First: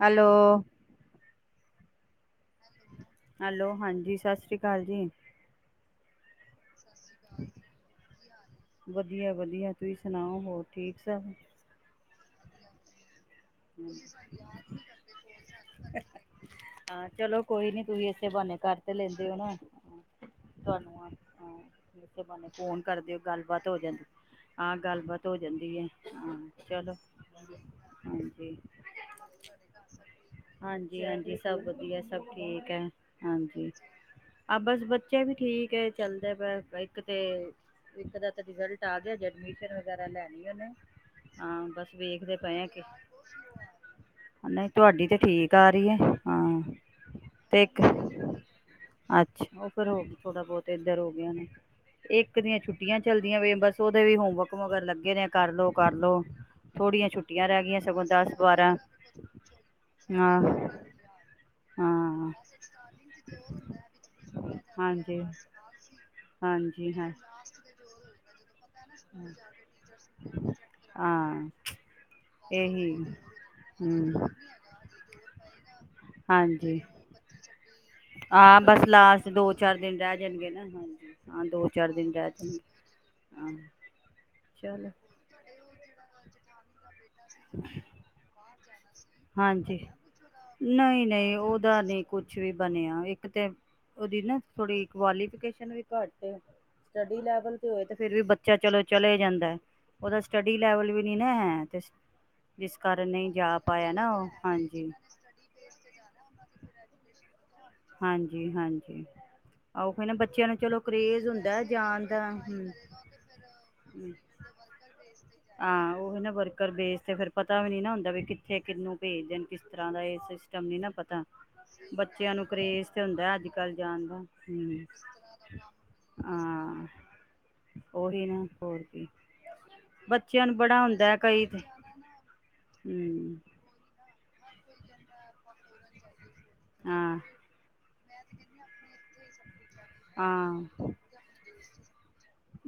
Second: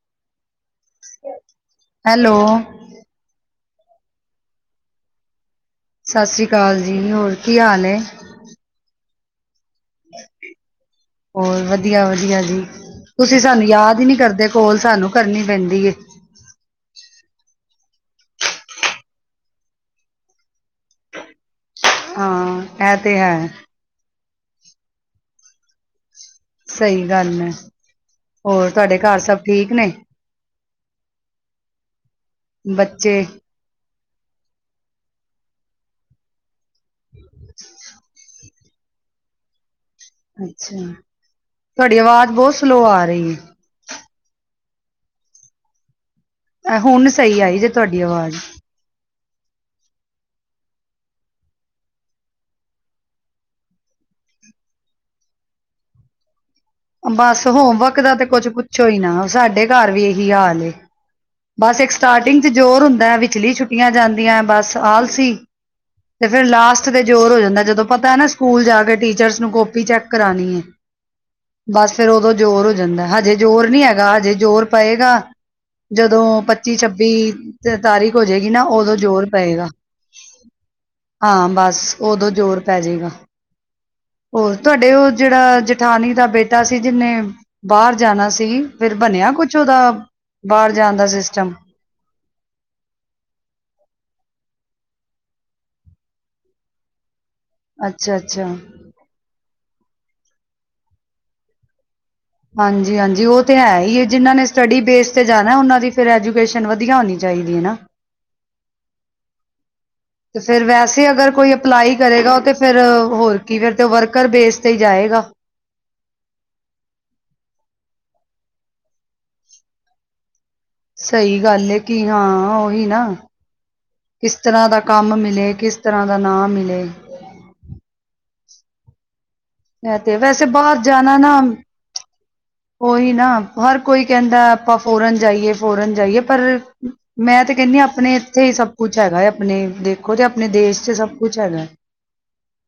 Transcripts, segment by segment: Hello. Hello. Hello ਹਾਂਜੀ, ਸਤਿ ਸ਼੍ਰੀ ਅਕਾਲ ਜੀ। ਸਤਿ ਸ੍ਰੀ ਅਕਾਲ ਜੀ। ਹੋਰ ਕੀ ਹਾਲ ਹੈ। ਵਧੀਆ ਵਧੀਆ। ਤੁਸੀਂ ਸੁਣਾਓ, ਹੋਰ ਠੀਕ ਸਭ। ਹੋਰ ਵਧੀਆ- ਵਧੀਆ ਜੀ। ਤੁਸੀਂ ਸਾਨੂੰ ਯਾਦ ਹੀ ਨੀ ਕਰਦੇ, ਕੋਲ ਸਾਨੂੰ ਕਰਨੀ ਪੈਂਦੀ। ਹਾਂ, ਚਲੋ ਕੋਈ ਨੀ ਤੁਸੀਂ ਇਸੇ ਬਹਾਨੇ ਕਰ ਤੇ ਲੈਂਦੇ ਹੋ ਨਾ। ਤੁਹਾਨੂੰ ਹਾਂ, ਇਸੇ ਬਹਾਨੇ ਹਾਂ ਫੋਨ ਇਹ ਕਰਦੇ ਤੇ ਹੋ। ਹੈ ਗੱਲਬਾਤ ਹੋ ਜਾਂਦੀ। ਹਾਂ, ਗੱਲਬਾਤ ਹੋ ਜਾਂਦੀ ਹੈ। ਹਾਂ। ਚਲੋ ਸਹੀ ਗੱਲ ਹੈ। ਹਾਂਜੀ ਹੋਰ ਤੁਹਾਡੇ ਘਰ ਸਭ ਠੀਕ ਨੇ। ਹਾਂਜੀ -ਹਾਂਜੀ, ਸਭ ਵਧੀਆ, ਸਭ ਠੀਕ ਹੈ ਬੱਚੇ ਹਾਂਜੀ। ਆ ਬਸ, ਬੱਚੇ ਵੀ ਠੀਕ ਹੈ। ਚੱਲਦਾ ਪ ਇੱਕ ਤੇ ਇਕ ਦਾ ਤੇ ਰਿਜ਼ਲਟ। ਆ ਗਿਆ ਜੇ ਐਡਮਿਸ਼ਨ ਵਗੈਰਾ ਲੈਣੀ ਅੱਛਾ ਹਾਂ ਬਸ ਤੁਹਾਡੀ ਆਵਾਜ਼ ਵੇਖਦੇ ਬਹੁਤ ਪਏ ਆ ਕੇ‌। ਸਲੋਅ ਰਹੀ ਨਹੀਂ, ਤੁਹਾਡੀ ਤੇ ਠੀਕ ਆ ਰਹੀ ਹੈ। ਹਾਂ ਇਹ ਹੁਣ ਸਹੀ ਆਈ ਅਤੇ ਜੇ ਇੱਕ ਤੁਹਾਡੀ ਆਵਾਜ਼। ਅੱਛਾ, ਉਹ ਫਿਰ ਹੋ ਥੋੜਾ-ਬਹੁਤ ਇਧਰ ਹੋ ਗਿਆ ਨੇ। ਇੱਕ ਦੀਆਂ ਛੁੱਟੀਆਂ ਚੱਲਦੀਆਂ ਪਈਆਂ ਨੇ, ਬਸ ਉਹਦੇ ਵੀ ਹੋਮਵਰਕ ਮਗਰ ਲੱਗੇ ਨੇ, ਕਰ ਲਓ-ਕਰ ਲਓ। ਥੋੜੀਆਂ ਬਸ ਛੁੱਟੀਆਂ ਰਹਿ ਗਈਆਂ ਹੋਮਵਰਕ ਸਗੋਂ ਦਾ ਤੇ ਕੁੱਝ ਦਸ-ਬਾਰਾਂ ਪੁੱਛੋ ਹੀ ਨਾ ਸਾਡੇ ਘਰ ਵੀ ਇਹੀ ਹਾਂ। ਹਾਲ ਏ। ਬਸ, ਇੱਕ ਹਾਂ ਸਟਾਰਟਿੰਗ ਚ ਜ਼ੋਰ ਹੁੰਦਾ ਹੈ, ਵਿਚਲੀ ਛੁੱਟੀਆਂ ਜਾਂਦੀਆਂ, ਬਸ ਹਾਂਜੀ ਆਲਸੀ‌। ਤੇ ਫੇਰ ਲਾਸਟ ਹਾਂਜੀ ਤੇ ਹਾਂ ਜ਼ੋਰ ਹੋ ਜਾਂਦਾ, ਜਦੋਂ ਪਤਾ ਨਾ ਸਕੂਲ ਜਾ ਕੇ ਟੀਚਰਸ ਨੂੰ ਕਾਪੀ ਚੈੱਕ ਕਰਾਉਣੀ ਹੈ। ਹਾਂ ਬਸ, ਫੇਰ ਉਦੋਂ ਜ਼ੋਰ ਹੋ ਇਹੀ ਜਾਂਦਾ ਹਜੇ ਜ਼ੋਰ ਨਹੀਂ ਹੈਗਾ, ਹੂੰ ਹਜੇ ਜ਼ੋਰ ਪਏਗਾ। ਜਦੋਂ ਪੱਚੀ ਹਾਂਜੀ, ਛੱਬੀ ਤਾਰੀਖ ਹੋ ਜਾਏਗੀ ਹਾਂ ਨਾ ਬਸ ਉਦੋਂ ਜ਼ੋਰ ਲਾਸਟ ਪਏਗਾ ਦੋ-ਚਾਰ ਦਿਨ ਰਹਿ ਜਾਣਗੇ ਨਾ, ਹਾਂਜੀ। ਹਾਂ, ਬਸ ਦੋ-ਚਾਰ ਦਿਨ ਉਦੋਂ ਰਹਿ ਜਾਨ ਜ਼ੋਰ ਪੈ ਜਾਏਗਾ ਹਾਂ। ਹੋਰ ਉ ਚਲੋ ਤੁਹਾਡੇ ਉਹ ਜੇਹੜਾ ਜੇਠਾਨੀ ਦਾ ਬੇਟਾ ਸੀ, ਜਿਨੇ ਬਾਹਰ ਜਾਣਾ ਸੀ। ਫੇਰ ਬਣਿਆ ਕੁਛ ਉਹਦਾ। ਬਾਹਰ ਜਾਣ ਦਾ ਨਹੀਂ-ਨਹੀਂ ਸਿਸਟਮ ਉਹਦਾ ਨਹੀਂ ਕੁਛ ਵੀ ਬਣਿਆ ਇੱਕ ਤੇ ਉਹਦੀ ਨਾ ਥੋੜੀ ਕੁਆਲੀਫਿਕੇਸ਼ਨ ਵੀ ਘੱਟ ਏ। ਸਟੱਡੀ ਲੈਵਲ ਹੋਏ ਤੇ ਫੇਰ ਅੱਛਾ ਵੀ ਅੱਛਾ ਬੱਚਾ ਚਲੋ ਚਲੇ ਜਾਂਦਾ ਉਹਦਾ ਸਟੱਡੀ ਲੈਵਲ ਵੀ ਨੀ ਨਾ ਹੈ ਤੇ ਜਿਸ ਕਾਰਨ ਹਾਂਜੀ-ਹਾਂਜੀ, ਨਹੀਂ ਉਹ ਤੇ ਜਾ ਹੈ ਪਾਇਆ ਹੀ ਹੈ ਨਾ ਉਹ ਜਿਨਾਂ ਨੇ ਸਟੱਡੀ ਹਾਂਜੀ ਬੇਸ ਤੇ ਜਾਣਾ, ਉਹਨਾਂ ਦੀ ਫੇਰ ਐਜੂਕੇਸ਼ਨ ਵਧੀਆ ਹੋਣੀ ਚਾਹੀਦੀ ਹੈਨਾ। ਹਾਂਜੀ-ਹਾਂਜੀ। ਤੇ ਫੇਰ ਵੈਸੇ ਅਗਰ ਕੋਈ ਹੁੰਦਾ ਅਪਲਾਈ ਜਾਣ ਦਾ ਕਰੇਗਾ ਉ ਤੇ ਫੇਰ ਹੂੰ ਹੋਰ ਕੀ ਫੇਰ ਤੇ ਵਰਕਰ ਬੇਸ ਤੇ ਹੀ ਜਾਏਗਾ। ਹਾਂ, ਉਹ ਨਾ ਵਰਕਰ ਬੇਸ ਤੇ ਫੇਰ ਪਤਾ ਵੀ ਨੀ ਨਾ ਹੁੰਦਾ ਵੀ ਕਿੱਥੇ ਕਿਹਨੂੰ ਭੇਜਦੇ ਕਿਸ ਤਰ੍ਹਾਂ ਦਾ ਇਹ ਕੰਮ ਨੀ ਨਾ ਪਤਾ ਸਹੀ ਗੱਲ ਏ ਕਿ ਬੱਚਿਆਂ ਨੂੰ ਹਾਂ ਉਹੀ ਕਰੇਜ ਤਾ ਨਾ ਹੁੰਦਾ ਅੱਜ-ਕੱਲ ਜਾਣ ਦਾ, ਕਿਸ ਤਰ੍ਹਾਂ ਦਾ ਹੂੰ ਕੰਮ ਮਿਲੇ ਕਿਸ ਤਰ੍ਹਾਂ ਦਾ ਨਾ ਮਿਲੇ -ਹਾਂ। ਉਹੀ ਨਾ ਹੋਰ ਕੀ। ਹੈ ਤੇ ਵੈਸੇ ਬੱਚਿਆਂ ਨੂੰ ਬਾਹਰ ਬੜਾ ਜਾਣਾ ਹੁੰਦਾ ਨਾ ਕਈ ਤੇ ਉਹੀ ਨਾ ਹੂੰ ਹਰ ਕੋਈ ਕਹਿੰਦਾ ਆਪਾਂ ਫੋਰਨ ਜਾਈਏ ਫੋਰਨ ਜਾਈਏ ਪਰ ਹਾਂ ਮੈਂ ਤੇ ਕਹਿੰਦੀ ਆ ਆਪਣੇ ਇੱਥੇ ਹੀ ਸਭ ਕੁਛ ਹੈਗਾ ਹੈ, ਆਪਣੇ ਦੇਖੋ ਤੇ ਆਪਣੇ ਹਾਂ ਦੇਸ਼ ਚ ਸਭ ਕੁਛ ਹੈਗਾ।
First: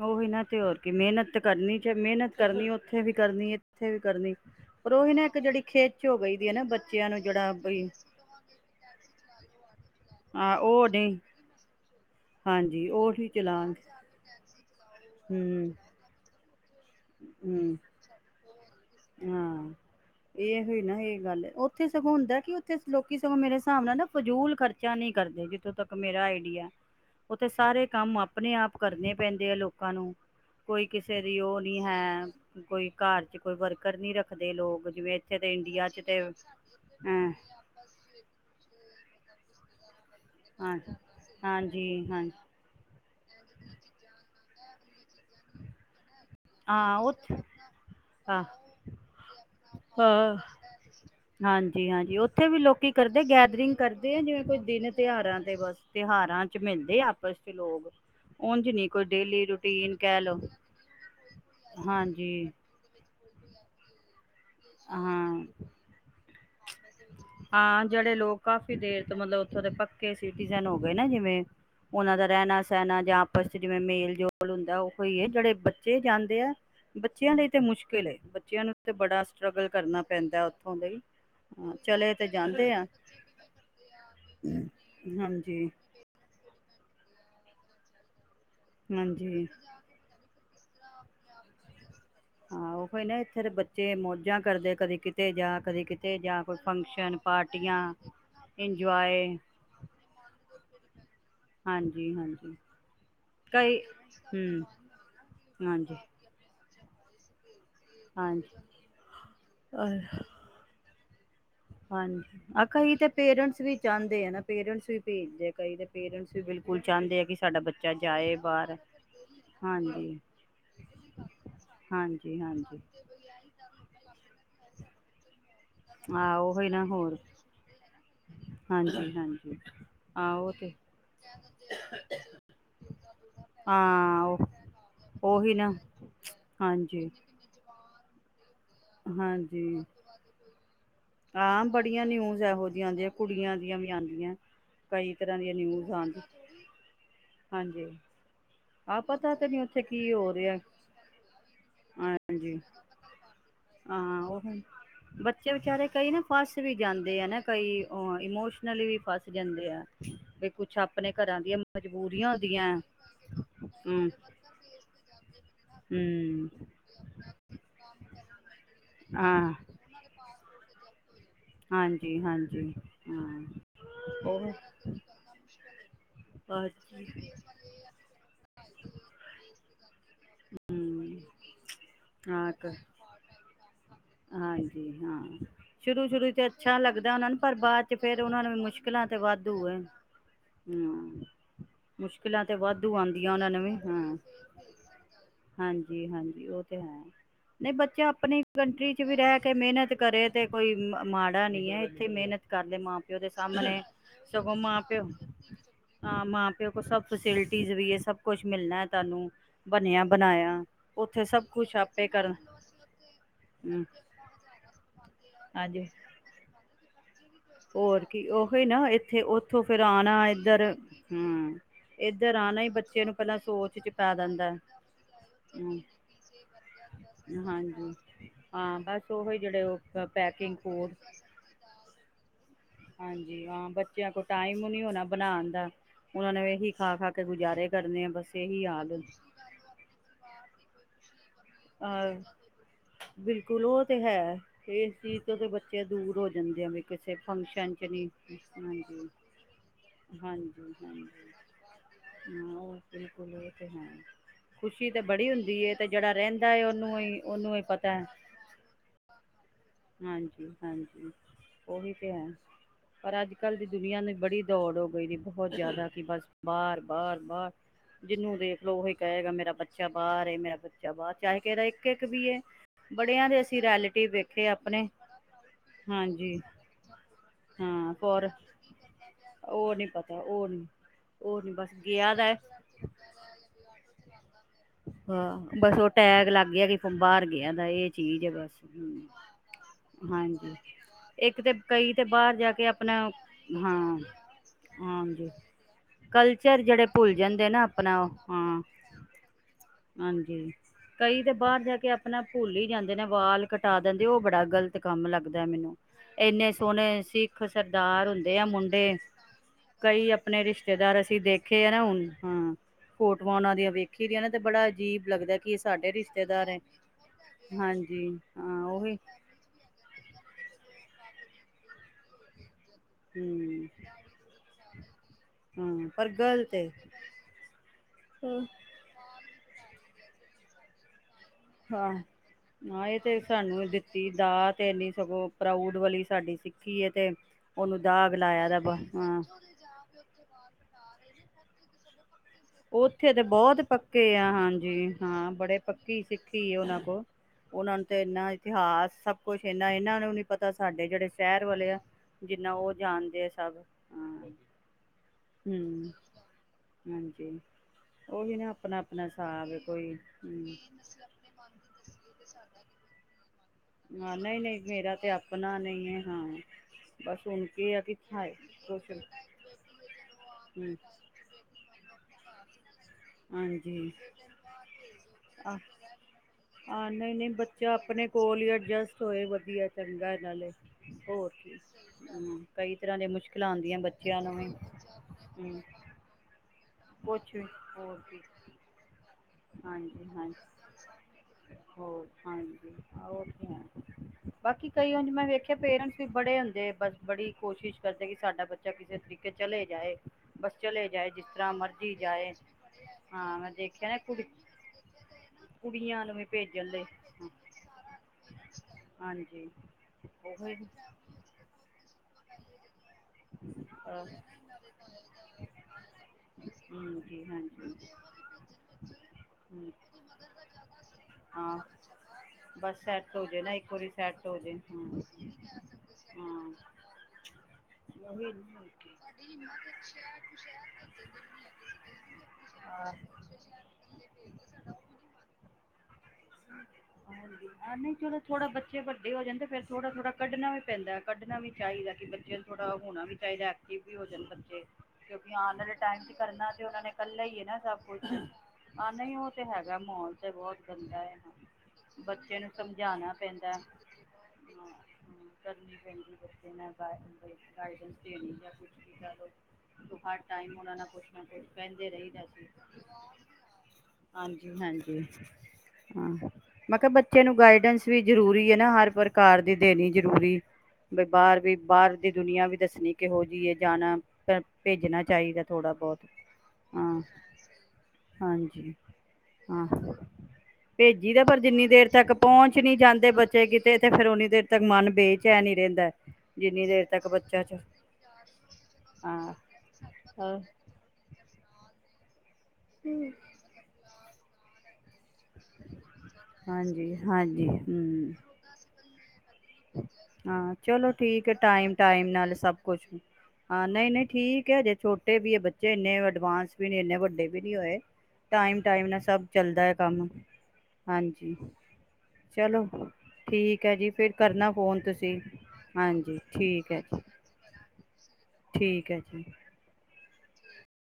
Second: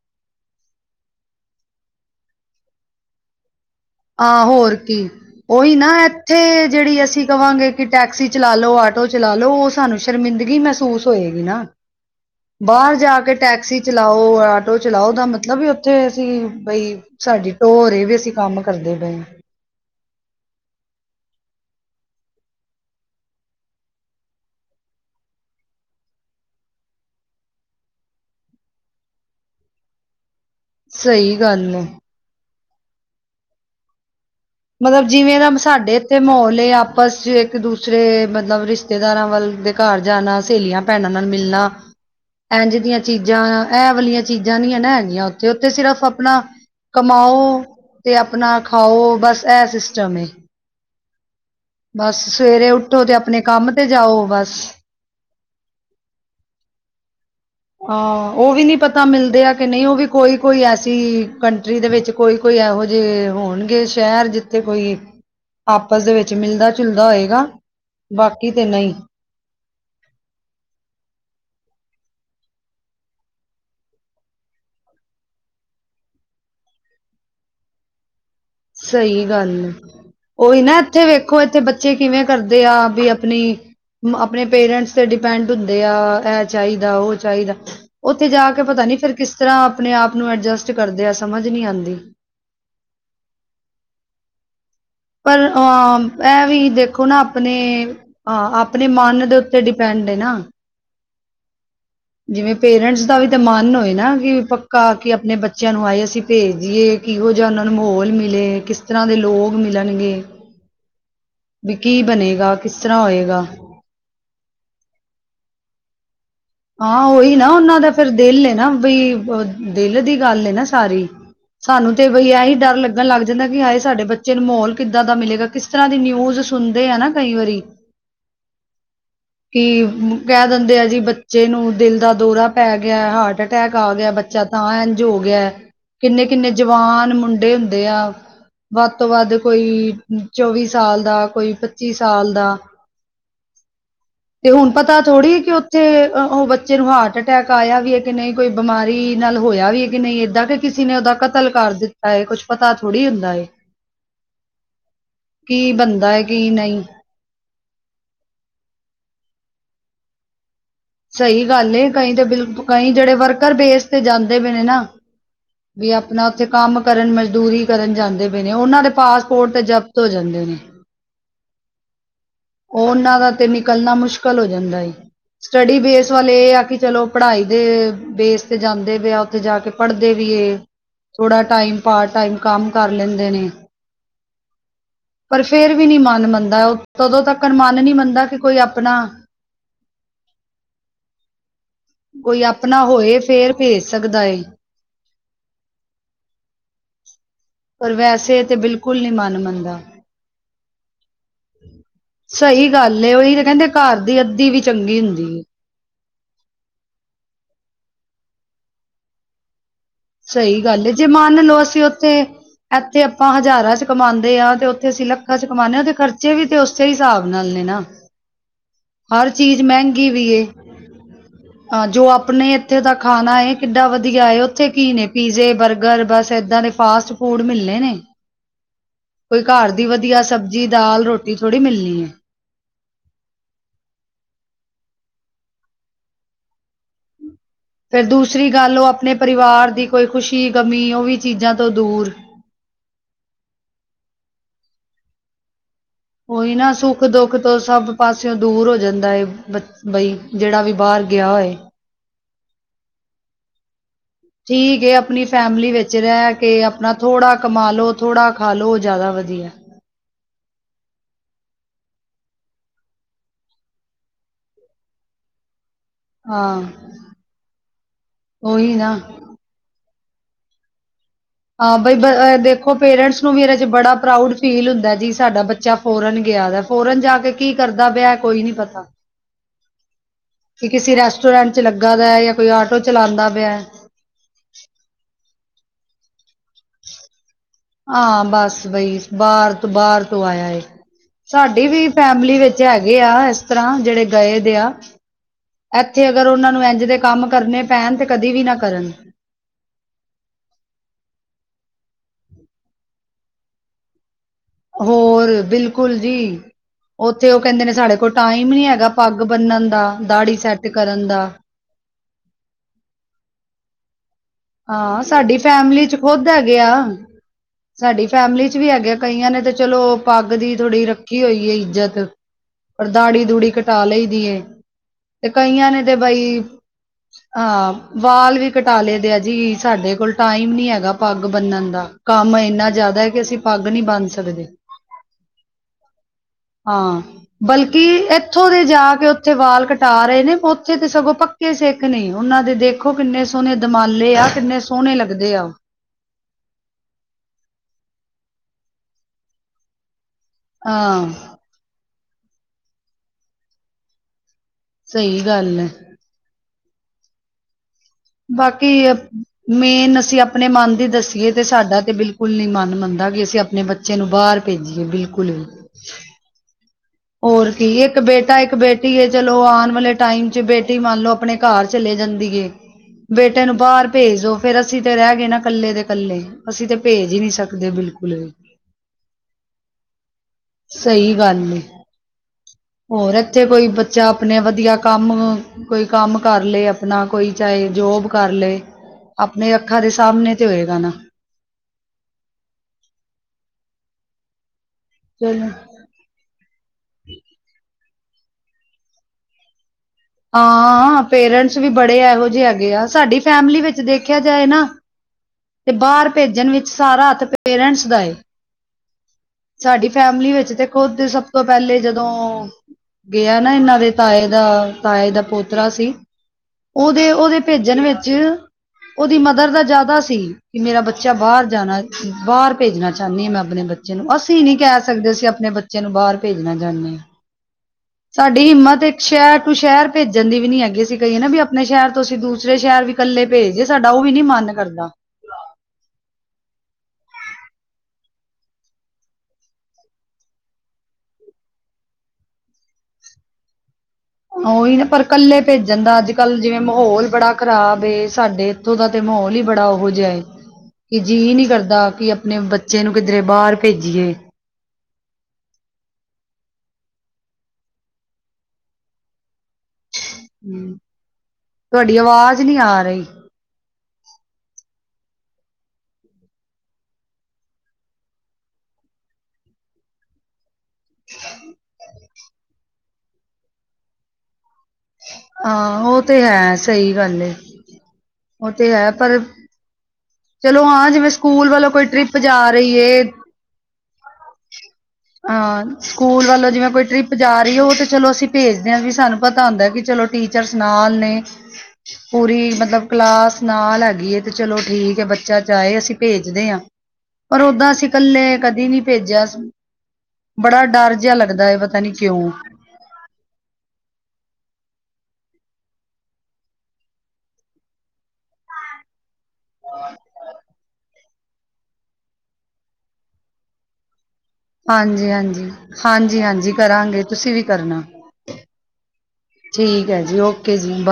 ਉਹੀ ਨਾ ਤੇ ਹੋਰ ਕੀ ਮਿਹਨਤ ਕਰਨੀ ਚ ਮਿਹਨਤ ਕਰਨੀ ਉੱਥੇ ਵੀ ਕਰਨੀ ਹੈ। ਇੱਥੇ ਵੀ ਕਰਨੀ ਆਹ ਹੋਰ ਪਰ ਕੀ ਉਹੀ ਨਾ ਇੱਕ ਜਿਹੜੀ ਉਹੀ ਨਾ ਖੇਚ ਹੋ ਗਈ ਦੀ ਨਾ ਇੱਥੇ ਜਿਹੜੀ ਬੱਚਿਆਂ ਨੂੰ ਅਸੀਂ ਜਿਹੜਾ ਕਵਾਂਗੇ ਬਈ ਕਿ ਟੈਕਸੀ ਚਲਾ ਲੋ, ਆਟੋ ਚਲਾ ਲੋ ਉਹ ਸਾਨੂੰ ਹਾਂ ਸ਼ਰਮਿੰਦਗੀ ਉਹ ਮਹਿਸੂਸ ਨਹੀਂ ਹੋਏਗੀ ਨਾ। ਹਾਂਜੀ ਬਾਹਰ ਜਾ ਉਹੀ ਕੇ ਚਲਾਨ ਟੈਕਸੀ ਚਲਾ ਓ ਆਟੋ ਚਲਾਓ ਦਾ ਮਤਲਬ ਵੀ ਹੂੰ ਉੱਥੇ ਅਸੀਂ ਬਈ ਸਾਡੀ ਹੂੰ ਟੋਰੇ ਏਵੀ ਅਸੀਂ ਕੰਮ ਕਰਦੇ ਪਏ ਹਾਂ। ਇਹ ਹੀ ਨਾ, ਇਹ ਗੱਲ ਉੱਥੇ ਸਗੋਂ ਹੁੰਦਾ ਕਿ ਉੱਥੇ ਲੋਕੀ ਸਗੋਂ ਮੇਰੇ ਹਿਸਾਬ ਨਾਲ ਨਾ ਫਜੂਲ ਖਰਚਾ ਨੀ ਕਰਦੇ। ਜਿਥੋਂ ਤੱਕ ਮੇਰਾ ਆਈਡੀਆ ਉੱਥੇ ਸਾਰੇ ਕੰਮ ਆਪਣੇ ਅਪਨੇ ਆਪ ਕਰਨੇ ਪੈਂਦੇ ਆ ਲੋਕਾਂ ਨੂੰ ਕੋਈ ਕਿਸੇ ਸਹੀ ਦੀ ਉਹ ਗੱਲ ਏ। ਨਹੀਂ ਹੈ ਕੋਈ ਘਰ ਚ ਕੋਈ ਵਰਕਰ ਨਹੀਂ ਰੱਖ ਮਤਲਬ ਜਿਵੇਂ ਦਾ ਸਾਡੇ ਇੱਥੇ ਅ ਮਾਹੌਲ ਹੇ ਆਪਸ ਚ ਇੱਕ ਦੂਸ ਦੂਸਰੇ ਮਤਲਬ ਰਿਸ਼ਤੇਦਾਰਾਂ ਵੱਲ ਦੇ ਘਰ ਜਾਣਾ ਹਾਂ ਸਹੇਲੀਆਂ, ਭੈਣਾਂ ਨਾਲ ਮਿਲਣਾ। ਹਾਂਜੀ ਹਾਂ ਇੰਝ ਦੀਆਂ ਚੀਜ਼ਾਂ ਇਹ ਵਾਲੀਆਂ ਚੀਜ਼ਾਂ ਨਹੀਂ ਹੈ ਨਾ ਹੈਗੀਆਂ ਉੱਥੇ-ਉੱਥੇ ਸਿਰਫ ਆਪਣਾ ਹਾਂ ਉੱਥੇ ਕਮਾਓ ਤੇ ਆਪਣਾ ਖਾਓ ਬਸ ਇਹ ਸਿਸਟਮ ਏ। ਹਾਂ- ਹਾਂ ਜੀ ਬਸ ਹਾਂਜੀ, ਉੱਥੇ ਵੀ ਸਵੇਰੇ ਲੋਕੀ ਉੱਠੋ ਤੇ ਕਰਦੇ ਆਪਣੇ ਕੰਮ ਗੈਦਰਿੰਗ ਤੇ ਕਰਦੇ ਆ ਜਾਓ ਜਿਵੇਂ ਕੋਈ ਬਸ। ਦਿਨ ਤਿਉਹਾਰਾਂ ਤੇ ਬਸ ਤਿਉਹਾਰਾਂ ਚ ਮਿਲਦੇ ਆਪਸ ਚ ਲੋਕ ਹਾਂ, ਉਹ ਵੀ ਉਝ ਨਹੀਂ ਨੀ ਪਤਾ ਕੋਈ ਮਿਲਦੇ ਡੇਲੀ ਆ ਕਿ ਨਹੀਂ, ਰੂਟੀਨ ਉਹ ਵੀ ਕਹਿ ਲਓ ਕੋਈ-ਕੋਈ ਐਸ ਜੀ, ਕੰਟਰੀ ਦੇ ਵਿੱਚ ਹਾਂਜੀ ਕੋਈ-ਕੋਈ ਇਹੋ ਜਿਹੇ, ਹੋਣਗੇ ਸ਼ਹਿਰ ਜਿੱ ਕੋਈ ਹਾਂ ਆਪਸ ਦੇ ਵਿੱਚ ਮਿਲਦਾ-ਜੁਲਦਾ ਹੋਏਗਾ, ਹਾਂ ਬਾਕੀ ਤੇ ਨਹੀਂ। ਸਿਟੀਜਨ ਹੋ ਗਏ ਨਾ, ਜਿਵੇਂ ਉਹਨਾ ਦਾ ਰਹਿਣਾ-ਸਹਿਣਾ ਜਾਂ ਆਪਸ'ਚ ਜਿਵੇਂ ਮੇਲ-ਜੋਲ ਹੁੰਦਾ, ਉਹੀ ਹੈ ਜਿਹੜੇ ਬੱਚੇ ਜਾਂਦੇ ਆ। ਬੱਚਿਆਂ ਲਈ ਤੇ ਮੁਸ਼ਕਿਲ ਏ, ਬੱਚਿਆਂ ਨੂੰ ਤੇ ਬੜਾ ਸਹੀ ਗੱਲ, ਸਟਰਗਲ ਕਰਨਾ ਪੈਂਦਾ ਉਈ ਉੱਥੋਂ ਨਾ ਲਈ ਇੱਥੇ ਵੇਖੋ ਇੱਥੇ ਹਾਂ ਬੱਚੇ ਚਲੇ ਕਿਵੇਂ ਤੇ ਕਰਦੇ ਜਾਂਦੇ ਆ, ਵੀ ਅਪਣੀ ਅਪਨੇ ਪੇਰੈਂਟਸ ਤੇ ਡਿਪੈਂਡ ਹਾਂਜੀ ਹੁੰਦੇ ਆ, ਐ ਚਾਹੀਦਾ, ਉਹ ਚਾਹੀਦਾ ਉੱਥੇ ਜਾਕੇ ਪਤਾ ਨੀ ਫੇਰ ਕਿਸ ਹਾਂਜੀ ਤਰ੍ਹਾਂ ਆਪਣੇ-ਆਪ ਨੂੰ ਐਡਜਸਟ ਕਰਦੇ ਆ, ਸਮਝ ਨਹੀਂ ਆਂਦੀ। ਹਾਂ, ਉਹੀ ਨਾ ਇੱਥੇ ਦੇ ਬੱਚੇ ਮੌਜਾਂ ਕਰਦੇ ਕਦੀ ਪਰ ਅਹ ਐ ਵੀ ਦੇਖੋ ਨਾ ਅਪਣੇ, ਪਾਰਟੀਆਂ ਅਹ ਅਪਣੇ ਇੰਜੋਏ ਮਨ ਦੇ ਉੱ ਤੇ ਡਿਪੈਂਡ ਏਨਾ। ਹਾਂਜੀ। ਜਿਵੇਂ ਹਾਂਜੀ ਪੇਰੈਂਟਸ ਦਾ ਵੀ ਤਾਂ ਮਨ ਕਈ ਹੋਏ ਨਾ, ਵੀ ਹੂੰ ਪੱਕਾ ਆਕੇ ਆਪਣੇ ਬੱਚਿਆਂ ਨੂੰ ਹਾਂਜੀ ਹਾਏ ਅਸੀਂ ਭੇਜ ਦੀਏ। ਕਿਹੋ ਜਾ ਉਹਨਾਂ ਨੂੰ ਮਾਹੌਲ ਹਾਂਜੀ ਮਿਲੇ, ਕਿਸ ਤਰ੍ਹਾਂ ਦੇ ਲੋਕ ਅਹ, ਮਿਲਣਗੇ। ਵੀ ਕੀ ਹਾਂਜੀ, ਬਣੇਗਾ ਹਾ ਕਿਸ ਕਈ ਤਰ੍ਹਾਂ ਤੇ ਹੋਏਗਾ ਪੇਰੈਂਟਸ ਵੀ ਚਾਹੁੰਦੇ ਏਨਾ, ਪੇਰੈਂਟਸ ਵੀ ਭੇਜਦੇ ਕਈ ਦੇ ਪੇਰੈਂਟਸ ਵੀ ਬਿਲਕੁਲ ਹਾਂ ਚਾਹੁੰਦੇ ਆ ਕਿ ਉਹੀ ਨਾ, ਸਾਡਾ ਉਹਨਾਂ ਦਾ ਬੱਚਾ ਫਿਰ ਜਾਏ ਦਿਲ ਏਨਾ, ਬਾਹਰ ਬਈ ਦਿਲ ਦੀ ਹਾਂਜੀ ਗੱਲ ਏਨਾ। ਸਾਰੀ, ਸਾਨੂੰ ਤੇ ਬਈ ਹਾਂਜੀ ਐਹੀ ਡਰ ਹਾਂਜੀ ਲੱਗਣ ਲੱਗ ਜਾਂਦਾ, ਕਿ ਹਾਏ ਸਾਡੇ ਬੱਚੇ ਨੂੰ ਮੋਹੌਲ ਕਿੱਦਾਂ ਦਾ ਮਿਲੇਗਾ ਕਿਸ ਇਸ ਤਰ੍ਹਾਂ ਦੀ ਹਾਂ ਨਿਊਜ਼ ਉਹੀ ਸੁਣਦੇ ਆ ਨਾ, ਹੋਰ ਕਈ ਵਾਰੀ। ਹਾਂਜੀ ਹਾਂਜੀ ਕੀ ਹਾਂ ਕਹਿ ਉਹ ਤੇ ਦਿੰਦੇ ਆ ਜੀ, ਬ ਬੱਚੇ ਨੂੰ ਦਿਲ ਦਾ ਦੋਰਾ ਪੈਗਿਆ, ਹਾਰਟ ਅਟੈਕ ਆਗਿਆ, ਹਾਂ ਬੱਚਾ ਉਹ- ਤਾਂ ਐਂਝ ਹੋਗਿਆ। ਉਹੀ ਨਾ ਕਿੰਨੇ-ਕਿੰਨੇ ਹਾਂਜੀ ਜਵਾਨ ਮੁੰਡੇ ਹੁੰਦੇ ਆ। ਵੱਧ ਤੋਂ ਵੱਧ ਹਾਂਜੀ ਕੋਈ, ਚੌਵੀ ਸਾਲ ਦਾ ਕੋਈ ਹਾਂ ਪੱਚੀ ਬੜੀਆਂ ਸਾਲ ਨਿਊਜ਼ ਦਾ ਇਹੋ ਜਿਹੀ ਆਂਦੀਆਂ, ਕੁੜੀਆਂ ਦੀਆਂ ਵੀ ਆਂਦ ਤੇ ਹੁਣ ਪਤਾ ਥੋੜੀ ਏ ਕਿ, ਉੱਥੇ ਉਹ ਬੱਚੇ ਨੂੰ ਹਾਰਟ ਅਟੈਕ ਆਇਆ ਹਾਂਜੀ ਵੀ ਹੈ ਕਿ ਨਹੀਂ। ਕੋਈ ਆਹ ਬਿਮਾਰੀ ਪਤਾ ਨਾਲ ਤੇ ਨੀ ਹੋਇਆ ਵੀ ਉੱਥੇ ਏ ਕਿ ਕੀ ਨਹੀਂ, ਹੋ ਏਦਾਂ ਰਿਹਾ। ਕਿ ਕਿਸੇ ਨੇ ਉਹਦਾ ਕਤਲ ਕਰ ਦਿੱਤਾ ਏ, ਕੁੱਛ ਪਤਾ ਥੋੜੀ ਹੁੰਦਾ ਏ। ਆਂ, ਓਹੀ ਬੱਚੇ ਵਿਚਾਰੇ ਕਈ ਬਣਦਾ ਨਾ ਹੈ ਕੀ ਫਸ ਵੀ ਨਹੀਂ ਜਾਂ ਦੇ ਆ ਨਾ ਕਈ, ਉਹ ਇਮੋਸ਼ਨਲੀ ਵੀ ਫਸ ਜਾਂਦੇ ਆ। ਕੁੱਛ ਆਪਣੇ ਘਰਾਂ ਸਹੀ ਦੀਆਂ ਗੱਲ ਏ, ਕਈ ਤੇ ਮਜਬੂਰੀਆਂ ਬਿਲਕੁ, ਹੁੰਦੀਆਂ ਕਈ ਜਿਹੜੇ ਵਰਕਰ ਬੇਸ ਤੇ ਹੂੰ ਜਾਂਦੇ ਵੇ ਨੇ ਨਾ ਵੀ ਅਪਣਾ ਉੱਥੇ ਹੂੰ ਕੰਮ ਕਰਨ, ਮਜ਼ਦੂਰੀ ਕਰਨ ਜਾਂਦੇ ਪਏ ਨੇ, ਉਹਨਾਂ ਦੇ ਪਾਸਪੋਰਟ ਹਾਂ ਤੇ ਜ ਹੋ ਜਾਂਦੇ ਨੇ ਹਾਂਜੀ-ਹਾਂ ਓਹਨਾਂ ਦਾ ਤੇ ਨਿਕਲਣਾ ਮੁਸ਼ਕਿਲ ਹੋ ਜਾਂਦਾ ਏ। ਸਟੱਡੀ ਬੇਸ ਵਾਲੇ ਇਹ ਯਾ ਕਿ ਚਲੋ, ਹਾਂਜੀ ਪੜ੍ਹਾਈ ਦੇ ਬੇਸ ਤੇ ਜਾਂਦੇ ਪਏ ਆ, ਉੱਥੇ ਜਾਕੇ ਪੜਦੇ ਵੀ ਏ, ਹੂੰ ਥੋੜਾ ਟਾਈਮ ਪਾਰਟ ਟਾਈਮ ਕੰਮ ਕ ਕਰ ਲੈਂਦੇ ਨੇ। ਹਾਂ ਹਾਂ, ਪਰ ਫੇਰ ਵੀ ਨੀ ਮਨ ਸ਼ੁਰੂ-ਸ਼ੁਰੂ ਤੇ ਮੰਨਦਾ ਅੱਛਾ ਉਹ ਲੱਗਦਾ ਤਦੋਂ ਉਹਨਾਂ ਨੂੰ, ਤੱਕ ਪਰ ਮਨ ਨੀ ਬਾਅਦ'ਚ ਫਿਰ ਮੰਨਦਾ ਕਿ ਉਹਨਾਂ ਨੂੰ ਕੋਈ ਆਪਣਾ ਮੁਸ਼ਕਿਲਾਂ ਤੇ ਵਾਧੂ ਏ। [unintelligible] ਹੂੰ, ਕੋਈ ਮੁਸ਼ਕਿਲਾਂ ਤੇ ਆਪਣਾ ਵਾਧੂ ਹੋਏ ਆਂਦੀਆਂ ਉਹਨਾਂ ਫੇਰ ਨੂੰ ਵੀ, ਭੇਜ ਹਾਂ। ਸਕਦਾ ਏ ਹਾਂਜੀ-ਹਾਂਜੀ, ਉਹ ਤੇ ਹੈ। ਨਹੀਂ ਪਰ ਬੱਚਾ ਆਪਣੀ ਵੈਸੇ ਤੇ, ਕੰਟਰੀ ਬਿਲਕੁਲ ਚ ਨਹੀਂ ਵੀ ਮਨ ਰਹਿ ਕੇ ਮੰਨਦਾ। ਮਿਹਨਤ ਕਰੇ ਤੇ ਕੋਈ ਮਾੜ ਪਤਾ ਨੀ ਹੈ, ਇੱਥੇ ਮਿਹਨਤ ਸਹੀ ਕਰਦੇ ਗੱਲ ਏ ਮਾਂ-ਪਿਓ ਦੇ ਉਹੀ ਤੇ ਕਹਿੰਦੇ ਸਾਹਮਣੇ, ਘਰ ਦੀ ਅੱਧੀ ਸਗੋਂ ਵੀ ਚੰਗੀ ਮਾਂ-ਪਿਓ ਹੁੰਦੀ ਏ ਹਾਂ, ਮਾਂ-ਪਿਓ ਕੋਲ ਸਭ ਫਸਿਲਿਟੀਜ ਵੀ ਏ, ਸਭ ਕੁਛ ਮਿਲਣਾ ਤੁਹਾਨੂੰ ਬਣਿਆ ਸਹੀ ਬਣਾਇਆ ਗੱਲ ਐ ਜੇ ਉੱਥੇ ਸਭ ਮੰਨ ਲਓ ਕੁਛ ਅਸੀਂ ਆਪੇ ਉੱਥੇ ਕਰਨ ਇੱਥੇ ਆਪਾਂ ਹਜ਼ਾਰਾਂ ਚ ਕਮਉਂਦੇ ਹਾਂ ਤੇ ਉੱਥੇ ਅਸੀਂ ਲੱਖਾਂ ਚ ਕਮਾਨੇ ਆ ਹਾਂਜੀ ਉਥੇ ਖਰਚੇ ਵੀ ਤੇ ਉਸ ਸਹੀ ਹਿਸਾਬ ਨਾਲ ਨੇ ਨਾ, ਹੋਰ ਕੀ ਉਹੀ ਨਾ ਇੱਥੇ ਹਰ ਚੀਜ਼ ਉੱਥੋਂ ਫਿਰ ਮਹਿੰਗੀ ਆਣਾ ਵੀ ਐ ਇੱਧਰ ਹੂੰ ਹਾਂ ਜੋ ਇੱਧਰ ਆਪਣੇ ਆਣਾ ਹੀ ਇੱਥੇ ਦਾ ਬੱਚੇ ਨੂੰ ਪਹਿਲਾਂ ਖਾਣਾ ਸੋਚ ਕਿੱਡਾ ਚ ਪੈ ਵਧੀਆ ਦਿੰਦਾ ਉੱਥੇ, ਕੀ ਨੇ ਪੀਜ਼ੇ ਹੂੰ ਬਰਗਰ ਬਸ ਏਦਾਂ ਦੇ ਫਾਸਟ ਫੂਡ ਮਿਲਣੇ ਹਾਂਜੀ ਨੇ, ਹਾਂ [unintelligible] ਕੋਈ ਘਰ ਉਹ ਦੀ ਵਧੀਆ ਪੈਕਿੰਗ ਸਬਜ਼ੀ ਫੂਡ ਦਾਲ ਰੋਟੀ ਥੋੜ੍ਹੀ ਮਿਲਣੀ ਐ। ਹਾਂਜੀ ਹਾਂ ਬੱਚਿਆਂ ਕੋਲ ਟਾਈਮ ਨੀ ਹੋਣਾ ਬਣਾਉ ਦਾ ਉਹਨਾਂ ਨੇ ਇਹੀ ਖਾ ਖਾ ਕੇ ਗੁਜਾਰੇ, ਫੇਰ ਦੂਸਰੀ ਗੱਲ ਉਹ, ਆਪਣੇ ਪਰਿਵਾਰ ਦੀ ਕੋਈ ਖੁਸ਼ੀ ਗਮੀ ਉਹ ਵੀ ਚੀਜ਼ਾਂ ਤੋਂ ਦੂਰ ਹਹ ਬਿਲਕੁਲ ਉਹ ਤੇ ਹੈ ਇਸ ਚੀਜ਼ ਤੋਂ ਤੇ ਬੱਚੇ ਦੂਰ, ਹੋ ਉਹੀ ਜਾਂਦੇ ਆ ਨਾ ਵੀ ਸੁੱਖ ਕਿਸੇ ਦੁੱਖ ਤੋਂ ਫੰਕਸ਼ਨ ਚ ਸਭ ਨੀ ਪਾਸਿਓਂ ਦੂਰ ਹੋ ਜਾਂਦਾ ਹਾਂਜੀ ਐ। ਬਈ ਜਿਹੜਾ ਹਾਂਜੀ ਵੀ ਬਾਰ ਗਿਆ ਹਾਂਜੀ ਹੋਏ, ਹਾਂ ਉਹ ਬਿਲਕੁਲ ਉਹ ਤ [unintelligible] ਠੀਕ ਐ ਆਪਣੀ ਫੈਮਿਲੀ ਵਿੱਚ ਰਹਿ ਰਹਿੰਦਾ ਕੇ ਹੈ ਆਪਣਾ ਉਹਨੂੰ ਹੀ ਥੋੜਾ ਉਹਨੂੰ ਹੀ ਕਮਾਲੋ ਪਤਾ ਹੈ। ਥੋੜਾ, ਖਾਲੋ ਉਹ ਜ਼ਿਆਦਾ ਵਧੀਆ, ਹਾਂਜੀ ਹਾਂਜੀ ਓਹੀ ਤੇ ਹੈ, ਪਰ ਅੱਜ ਕੱਲ ਦੀ ਦੁਨੀਆਂ ਨੂੰ ਬੜੀ ਦੌੜ ਹੋ ਗਈ ਨੇ ਬਹੁਤ ਜ਼ਿਆਦਾ ਕਿ ਬਸ ਹਾਂ, ਬਾਰ ਬਾਰ ਬਾਰ, ਜਿਹਨੂੰ ਦੇਖਲ ਉਹੀ ਕਹੇਗਾ ਮੇਰਾ ਬੱਚਾ ਬਾਰ ਐ ਮੈ ਬਾਰ ਚਾਹੇ ਕਿਸੇ ਦਾ ਹਾਂ ਇੱਕ ਬਈ ਇੱਕ ਬ ਵੀ ਅਹ ਏ, ਦੇਖੋ ਪੇਰੈਂਟਸ ਬੜਿਆਂ ਨੂੰ ਦੇ ਵੀ ਇਹਦੇ ਅਸੀਂ 'ਚ ਬੜਾ ਰੈਲੇਟਿਵ ਵੇ ਪ੍ਰਾਊਡ ਫੀਲ ਹੁੰਦਾ ਜੀ ਸਾਡਾ ਬੱਚਾ ਫੋਰਨ ਗਿਆ ਵਾ ਫੋਰਨ ਜਾ ਕੇ ਕੀ ਕਰਦਾ ਹਾਂ ਪਿਆ ਫੋਰ ਕੋਈ ਨੀ ਪਤਾ, ਉਹ ਨੀ ਪਤਾ ਉਹ ਨੀ ਕਿ ਕਿਸੇ ਉਹ ਰੈਸਟੋਰੈਂਟ ਨੀ ਚ ਬਸ ਲੱਗਾ ਗਿਆ ਦਾ ਜਾਂ ਹੈ। ਕੋਈ ਆਟੋ ਚਲਾਦਾ ਪਿਆ। ਹਾਂ ਬਸ, ਉਹ ਟੈਗ ਲੱਗ ਗਿਆ ਕਿ ਬਾਹਰ ਗਿਆ ਦਾ ਇਹ ਚੀਜ਼ ਆ ਬਸ ਹੂੰ ਬਾਰ ਤੋਂ, ਬਾਹਰ ਤੋਂ ਆਇਆ ਐ। ਇੱਕ ਤੇ ਸਾਡੀ ਵੀ ਕਈ ਤੇ ਬਾਹਰ ਫੈਮਲੀ ਜਾ ਵਿੱਚ ਕੇ ਹੈਗੇ ਆਪਣਾ ਆ ਇਸ ਤਰ੍ਹਾਂ ਹਾਂ ਜਿਹੜੇ ਗਏ ਦੇ ਆ। ਹਾਂਜੀ ਇੱਥੇ ਅਗਰ ਉਹਨਾਂ ਕਲਚਰ ਨੂੰ ਇੰਝ ਜਿਹੜੇ ਦੇ ਭੁੱਲ ਕੰਮ ਜਾਂਦੇ ਕਰਨੇ ਨਾ ਪੈਣ ਆਪਣਾ ਤੇ ਉਹ, ਕਦੇ ਵੀ ਨਾ ਹਾਂ ਕਰਨ। ਹਾਂਜੀ, ਕਈ ਤੇ ਬਾਹਰ ਜਾ ਕੇ ਆਪਣਾ ਭੁੱਲ ਈ ਜਾਂਦੇ ਨੇ ਵਾਲ ਕਟਾ ਕਹਿਦੇ ਉਹ ਬੜਾ ਗਲਤ ਕੰਮ ਹੋਰ ਲੱਗਦਾ ਮੈਨੂੰ, ਬਿਲਕੁਲ ਜੀ ਇੰਨੇ ਸੋਹਣੇ ਉੱਥੇ ਉਹ ਸਿੱਖ ਕਹਿੰਦੇ ਨੇ ਸਾਡੇ ਸਰਦਾਰ ਕੋਲ ਹੁੰਦੇ ਆ ਟਾਈਮ ਨੀ ਮੁੰਡੇ ਹੈਗਾ ਪੱਗ ਬੰਨਣ ਦਾ ਕਈ ਦਾੜੀ ਆਪਣੇ ਸੈੱਟ ਰਿਸ਼ਤੇਦਾਰ ਕਰਨ ਅਸੀਂ ਦਾ ਦੇਖੇ ਆ ਨਾ, ਹੁਣ ਹਾਂ ਫੋਟੋਆਂ ਉਹਨਾਂ ਦੀਆਂ ਵੇਖ ਆਖੀ ਦੀ ਆਂ ਨਾ ਤੇ ਬੜਾ ਹਾਂ ਅਜੀਬ ਲੱਗਦਾ ਸਾਡੀ ਕਿ ਇਹ ਫੈਮਿਲੀ ਸਾਡੇ ਚ ਖੁਦ ਰਿਸ਼ਤੇਦਾਰ ਐ ਹੈਗੇ ਆ ਸਾਡੀ ਹਾਂਜੀ ਫੈਮਿਲੀ ਹਾਂ ਵੀ ਉਹੀ ਹੈਗੇ, ਕਈਆਂ ਨੇ ਤੇ ਚਲੋ ਪੱਗ ਦੀ ਥੋੜ੍ਹੀ ਰੱਖੀ ਹੋਈ ਏ ਇੱਜਤ। ਪਰ ਦਾੜੀ ਦੂੜੀ ਹੂੰ ਕਟਾ ਲਈ ਦੀ ਐ, ਤੇ ਕਈਆਂ ਨੇ ਹਾਂ ਤੇ ਪਰ ਬਈ ਗ਼ਲਤ ਏ ਹਾਂ, ਵਾਲ ਹੂੰ ਵੀ ਕਟਾ ਲੈ ਦੇ ਆ, ਜੀ ਸਾਡੇ ਕੋਲ ਟਾਈਮ ਨੀ ਹੈਗਾ। ਪੱਗ ਬੰਨਣ ਦਾ, ਹਾਂ ਕੰਮ ਇੰਨਾ ਹਾਂ ਜ਼ਿਆਦਾ ਇਹ ਐ ਕਿ ਅਸੀਂ ਪੱਗ ਨੀ ਬਣ ਸਕਦੇ। ਤੇ ਨੀ ਸਗੋਂ ਪ੍ਰਰਾਊਡ ਵਾਲੀ ਸਾਡੀ ਸਿੱਖ ਹਾਂ ਬਲਕਿ ਇੱਥੋਂ ਦੇ ਬ ਜਾ ਕੇ ਹਾਂ ਉੱਥੇ ਵਾਲ ਕਟਾ ਰਹੇ ਨੇ, ਉੱਥੇ ਤੇ ਸਗੋਂ ਪੱਕੀ ਸਿੱਖ ਨੀ ਉਹਨਾਂ ਦੇਖੋ ਉੱਥੇ ਤੇ ਕਿੰਨੇ ਸੋਹਣੇ ਬਹੁਤ ਦਮਾਲੇ ਪੱਕੇ ਆ, ਕਿੰਨੇ ਹਾਂਜੀ ਸੋਹਣੇ ਹਾਂ ਲੱਗਦੇ ਆਹ। ਬੜੇ ਪੱਕੀ ਸਿੱਖੀ ਉਹਨਾਂ ਕੋਲ, ਉਹਨਾਂ ਨੂੰ ਤੇ ਇੰਨਾ ਇਤਿਹਾਸ ਸਭ ਕੁਛ ਇਨਾ ਇਹਨਾਂ ਨੂੰ ਵੀ ਪਤਾ ਸਾਡੇ ਹਾਂ ਜਿਹੜੇ ਸ਼ਹਿਰ ਵਾਲੇ ਆ, ਜਿੰਨਾ ਉਹ ਜਾਣਦੇ ਆ ਸਭ ਹਾਂ। ਸਹੀ ਗੱਲ ਹੈ ਹੂੰ, ਹਾਂਜੀ। ਉਹੀ ਨਾ ਬਾਕੀ ਆਪਣਾ-ਆਪਣਾ ਹਿਸਾਬ ਕੋਈ ਹੂੰ, ਗੇ ਤੇ ਸਾਡਾ ਤੇ ਬਿਲਕੁਲ ਨੀ ਮਨ ਮੰਨਦਾ, ਕਿ ਅਸੀਂ ਆਪਣੇ ਬੱਚੇ ਨੂੰ ਬਾਰ ਭੇਜੀਏ ਬਿਲਕੁਲ ਵੀ। ਹੋਰ ਕੀ ਇੱਕ ਬੇਟਾ, ਇੱਕ ਬੇਟੀ ਐ ਚਲੋ ਆਣ ਵਾਲੇ ਟਾਈਮ ਚ ਬੇਟੀ ਮੰਨ ਲਓ ਆਪਣੇ ਘਰ ਚਲੇ ਜਾਂਦੀ ਐ। ਬੇਟੇ ਨੂੰ ਬਾਹਰ ਭੇਜ ਦੋ, ਫੇਰ ਅਸੀਂ ਤੇ ਰਹਿ ਗਏ ਨਾ ਕੱਲੇ ਦੇ ਕੱਲੇ, ਅਸੀਂ ਤੇ ਭੇਜ ਹੀ ਨਹੀਂ ਸਕਦੇ। ਚਲ ਆਪਣੇ ਬਿਲਕੁਲ ਵੀ ਕੋਲ ਹੀ, ਐਡਜਸਟ ਹੋਏ, ਵਧੀਆ ਚੰਗਾ ਨਾਲੇ ਸਹੀ ਹੋਰ ਗੱਲ ਕੀ ਏ ਹਾਂ। ਹੋਰ ਇੱਥੇ ਕੋਈ ਬੱਚਾ ਆਪਣੇ ਵਧੀਆ ਕੰਮ ਹਮ ਕੋਈ ਕੰਮ ਕਰ ਲਏ, ਆਪਣਾ ਕੋਈ ਕੁਛ ਵੀ ਚਾਹੇ ਹੋਰ ਜੋਬ, ਕੀ ਕਰ ਲਏ। ਆਪਣੇ ਅੱਖਾਂ ਦੇ ਹਾਂਜੀ ਸਾਹਮਣੇ ਤੇ ਹਾਂਜੀ ਹੋਏਗਾ ਨਾ। ਹੋਰ ਹਾਂਜੀ ਹੋਰ ਕਿਆ ਬਾਕੀ ਕਈ ਮੈਂ ਚਲੋ ਵੇਖਿਆ ਪੇਰਟਸ ਬੜੇ ਹੁੰਦੇ, ਬਸ ਬੜੀ ਕੋਸ਼ਿਸ਼ ਕਰਦੇ ਕਿ ਸਾਡਾ ਬੱਚਾ, ਕਿਸੇ ਤਰੀਕੇ ਚਲੇ ਜਾਏ। ਬਸ ਚਲੇ ਹਾਂ, ਜਾਏ ਜਿਸ ਤਰ੍ਹਾਂ ਪੇਰੈਂਟਸ ਵੀ ਮਰਜ਼ੀ ਬੜੇ ਇਹੋ ਜਾਏ ਜਿਹੇ ਹੈਗੇ ਆ ਸਾਡੀ ਹਾਂ ਮੈਂ ਫੈਮਿਲੀ ਵਿੱਚ ਦੇਖ- ਨਾ ਦੇਖਿਆ ਕੁੜੀ ਜਾਏ ਨਾ ਤੇ ਕੁੜੀਆਂ ਬਾਹਰ ਨੂੰ ਵੀ ਭੇਜਣ ਵਿੱਚ ਲਈ ਸਾਰਾ ਹੱਥ ਪੇਰੈਂਟਸ ਦਾ ਏ [inaudible] ਸਾਡੀ ਫੈਮਲੀ ਵਿੱਚ ਉਹੀ ਤੇ, ਖੁਦ ਸਭ ਤੋਂ ਪਹਿਲੇ ਜਦੋਂ ਗਿਆ ਨਾ ਇਹਨਾਂ ਦੇ ਤਾਏ ਦਾ ਤਾਏ ਦਾ ਪੋਤਰਾ ਸੀ। ਉਹਦੇ- ਹਾਂਜੀ ਉਹਦੇ ਹਾਂਜੀ ਭੇਜਣ ਵਿੱਚ ਉਹਦੀ ਮਦਰ ਦਾ ਹਮ ਜ਼ਿਆਦਾ ਸੀ। ਕਿ ਮੇਰਾ ਬੱਚਾ ਬਾਹਰ ਹਾਂ ਜਾਣਾ, ਬਾਹਰ ਬਸ ਭੇਜਣਾ ਸੈੱਟ ਚਾਹੁੰਦੀ ਹੋ ਹਾਂ। ਮੈਂ ਜੇ ਨਾ ਆਪਣੇ ਇੱਕ ਵਾਰੀ ਬੱਚੇ ਨੂੰ। ਸੈੱਟ ਹੋ ਅਸੀਂ ਜੇ ਨੀ ਕਹਿ ਸਕਦੇ ਅਸੀਂ ਆਪਣੇ ਬੱਚੇ ਨੂੰ, ਬਾਹਰ ਹਾਂ ਭੇਜਣਾ ਚਾਹਨੇ ਆ ਹਾਂ ਸਾਡੀ ਹਿੰਮਤ ਉਹੀ ਇੱਕ ਸ਼ਹਿਰ ਟੂ ਸ਼ਹਿਰ ਭੇਜਣ ਦੀ ਵੀ ਨੀ ਹੈਗੀ ਅਸੀਂ ਕਈਏ ਨਾ ਵੀ। ਆਪਣੇ ਸ਼ਹਿਰ ਤੋਂ ਅਸੀਂ ਦੂਸਰੇ ਸ਼ਹਿਰ- ਕੱਲੇ ਭੇਜ ਦਈਏ, ਸਾਡਾ ਉਹ ਵੀ ਨੀ ਮਨ ਕਰਦਾ। [unintelligible] ਹਾਂ ਨਈ, ਚਲੋ ਥੋੜਾ ਬੱਚੇ ਵੱਡੇ ਹੋ ਜਾਂਦੇ ਫੇਰ ਥੋੜਾ ਥੋੜਾ ਕੱਢਣਾ ਵੀ ਪੈਂਦਾ। ਕੱਢਣਾ ਵੀ ਚਾਹੀਦਾ, ਕਿ ਬੱਚਿਆਂ ਨੂੰ ਥੋੜ੍ਹਾ ਹੋਣਾ ਵੀ ਚਾਹੀਦਾ, ਐਕਟਿਵ ਵੀ ਹੋ ਜਾਦਾ ਉਹੀ ਨਾ ਪਰ ਕੱਲੇ ਭੇਜਣ ਦਾ, ਅੱਜ ਕੱਲ੍ਹ ਕਰਨਾ ਜਿਵੇਂ ਤੇ ਉਹਨਾਂ ਨੇ ਮਾਹੌਲ ਇਕੱਲਾ ਬੜਾ ਹੀ ਹੈ ਨਾ ਸਭ ਖ਼ਰਾਬ ਕੁਛ ਏ ਸਾਡੇ ਉੱਥੋਂ ਦਾ ਹਾਂ ਤੇ ਨਹੀਂ ਉਹ ਮਾਹੌਲ ਹੀ ਬੜਾ ਹੈਗਾ ਉਹੋ ਜਿਆ ਮਾਹੌਲ ਏ, ਤੇ ਬਹੁਤ ਗੰਦਾ ਕਿ ਜੀ। ਹੈ ਜੀਅ ਨੀ ਕਰਦਾ ਕਿ ਆਪਣੇ ਬੱਚੇ ਨੂੰ, ਕਿੱਧਰੇ ਬਾਹਰ ਭੇਜੀਏ। ਕਰਨੀ ਪੈਂਦੀ ਬੱਚੇ ਨੂੰ ਗਾਈਡਸ ਦੇਣੀ, ਜਾਂ ਕੁਛ ਵੀ ਕਰੋ। ਹਰ ਟਾਈਮ ਉਹ ਨਾਲ ਕੁਛ ਨਾ ਕੁਛ ਕਹਿੰਦੇ ਤੁਹਾਡੀ ਰਹੀਦਾ ਆਵਾਜ਼ ਸੀ। ਨਹੀਂ ਆ ਰਹੀ ਹਾਂਜੀ- ਹਾਂਜੀ ਹਾਂ ਮੈਂ ਕਿਹਾ ਬੱਚੇ ਨੂੰ ਗਾਈਡੈਂਸ ਵੀ ਜ਼ਰੂਰੀ ਹੈ ਨਾ ਹਰ ਪ੍ਰਕਾਰ ਦੀ ਦੇਣੀ ਜ਼ਰੂਰੀ ਬਈ ਬਾਹਰ ਵੀ ਬਾਹਰ ਦੀ ਦੁਨੀਆਂ ਵੀ ਦੱਸਣੀ ਕਿਹੋ ਜਿਹੀ ਏ ਜਾਣਾ ਫਿਰ ਭੇਜਣਾ ਚਾਹੀਦਾ ਥੋੜ੍ਹਾ ਹਾਂ ਉਹ ਬਹੁਤ ਤੇ ਹੈ ਸਹੀ ਹਾਂ ਗੱਲ ਏ ਉਹ ਤੇ ਹਾਂਜੀ ਹੈ ਪਰ ਆਹੋ ਚਲੋ ਹਾਂ ਜਿਵੇਂ ਭੇਜੀਦਾ ਪਰ ਸਕੂਲ ਜਿੰਨੀ ਵੱਲੋਂ ਕੋਈ ਦੇਰ ਤੱਕ ਟ੍ਰਿਪ ਜਾ ਪਹੁੰਚ ਰਹੀ ਨੀ ਏ ਜਾਂਦੇ ਬੱਚੇ ਕਿਤੇ ਤੇ ਫੇਰ ਉਨੀ ਦੇਰ ਤੇ ਮਨ ਬੇਚੈਨ ਹੈ ਨੀ ਹਾਂ ਰਹਿੰਦਾ ਸਕੂਲ ਵੱਲੋਂ ਜਿੰਨੀ ਜਿਵੇਂ ਕੋਈ ਦੇਰ ਤੱਕ ਟ੍ਰਿਪ ਜਾ ਬੱਚਾ ਚ ਰਹੀ ਹੈ ਉਹ ਤੇ ਚਲੋ ਅਸੀਂ ਭੇਜਦੇ ਵੀ ਸਾਨੂੰ ਹਾਂ ਪਤਾ ਹੁੰਦਾ ਕਿ ਚਲੋ ਹਾਂ ਟੀਚਰਸ ਨਾਲ ਨੇ ਪੂਰੀ ਮਤਲਬ ਕਲਾਸ ਨਾਲ ਹੈਗੀ ਏ ਤੇ ਚਲੋ ਠੀਕ ਹੈ ਬੱਚਾ ਜਾਹੇ ਅਸੀਂ ਭੇਜਦੇ ਹਾਂ ਹਾਂਜੀ ਪਰ ਹਾਂਜੀ ਓਦਾਂ ਅਸੀਂ ਹਮ ਇਕੱਲੇ ਕਦੇ ਨੀ ਭੇਜਿਆ ਹਾਂ ਬੜਾ ਚਲੋ ਡਰ ਜਿਹਾ ਠੀਕ ਹੈ ਲੱਗਦਾ ਟਾਈਮ ਪਤਾ ਨੀ ਟਾਈਮ ਕਿਉਂ ਨਾਲ ਸਭ ਕੁਛ ਹਾਂ ਨਹੀਂ ਨਹੀਂ ਠੀਕ ਹੈ ਅਜੇ ਛੋਟੇ ਵੀ ਹੈ ਬੱਚੇ ਇੰਨੇ ਐਡਵਾਂਸ ਵੀ ਨਹੀਂ ਇੰਨੇ ਵੱਡੇ ਵੀ ਨਹੀਂ ਹੋਏ ਟਾਈਮ ਟਾਈਮ ਨਾਲ ਸਭ ਚੱਲਦਾ ਐ ਕੰਮ ਹਾਂਜੀ ਚਲੋ ਠੀਕ ਹੈ ਜੀ ਫਿਰ ਕਰਨਾ ਫੋਨ ਹਾਂਜੀ ਤੁਸੀਂ ਹਾਂਜੀ ਹਾਂਜੀ ਠੀਕ ਹੈ ਜੀ ਕਰਾਂਗੇ ਤੁਸੀਂ ਵੀ ਕਰਨਾ ਠੀਕ ਹੈ ਜੀ ਠੀਕ ਹੈ ਜੀ, ਓਕੇ ਜੀ ਬਾਏ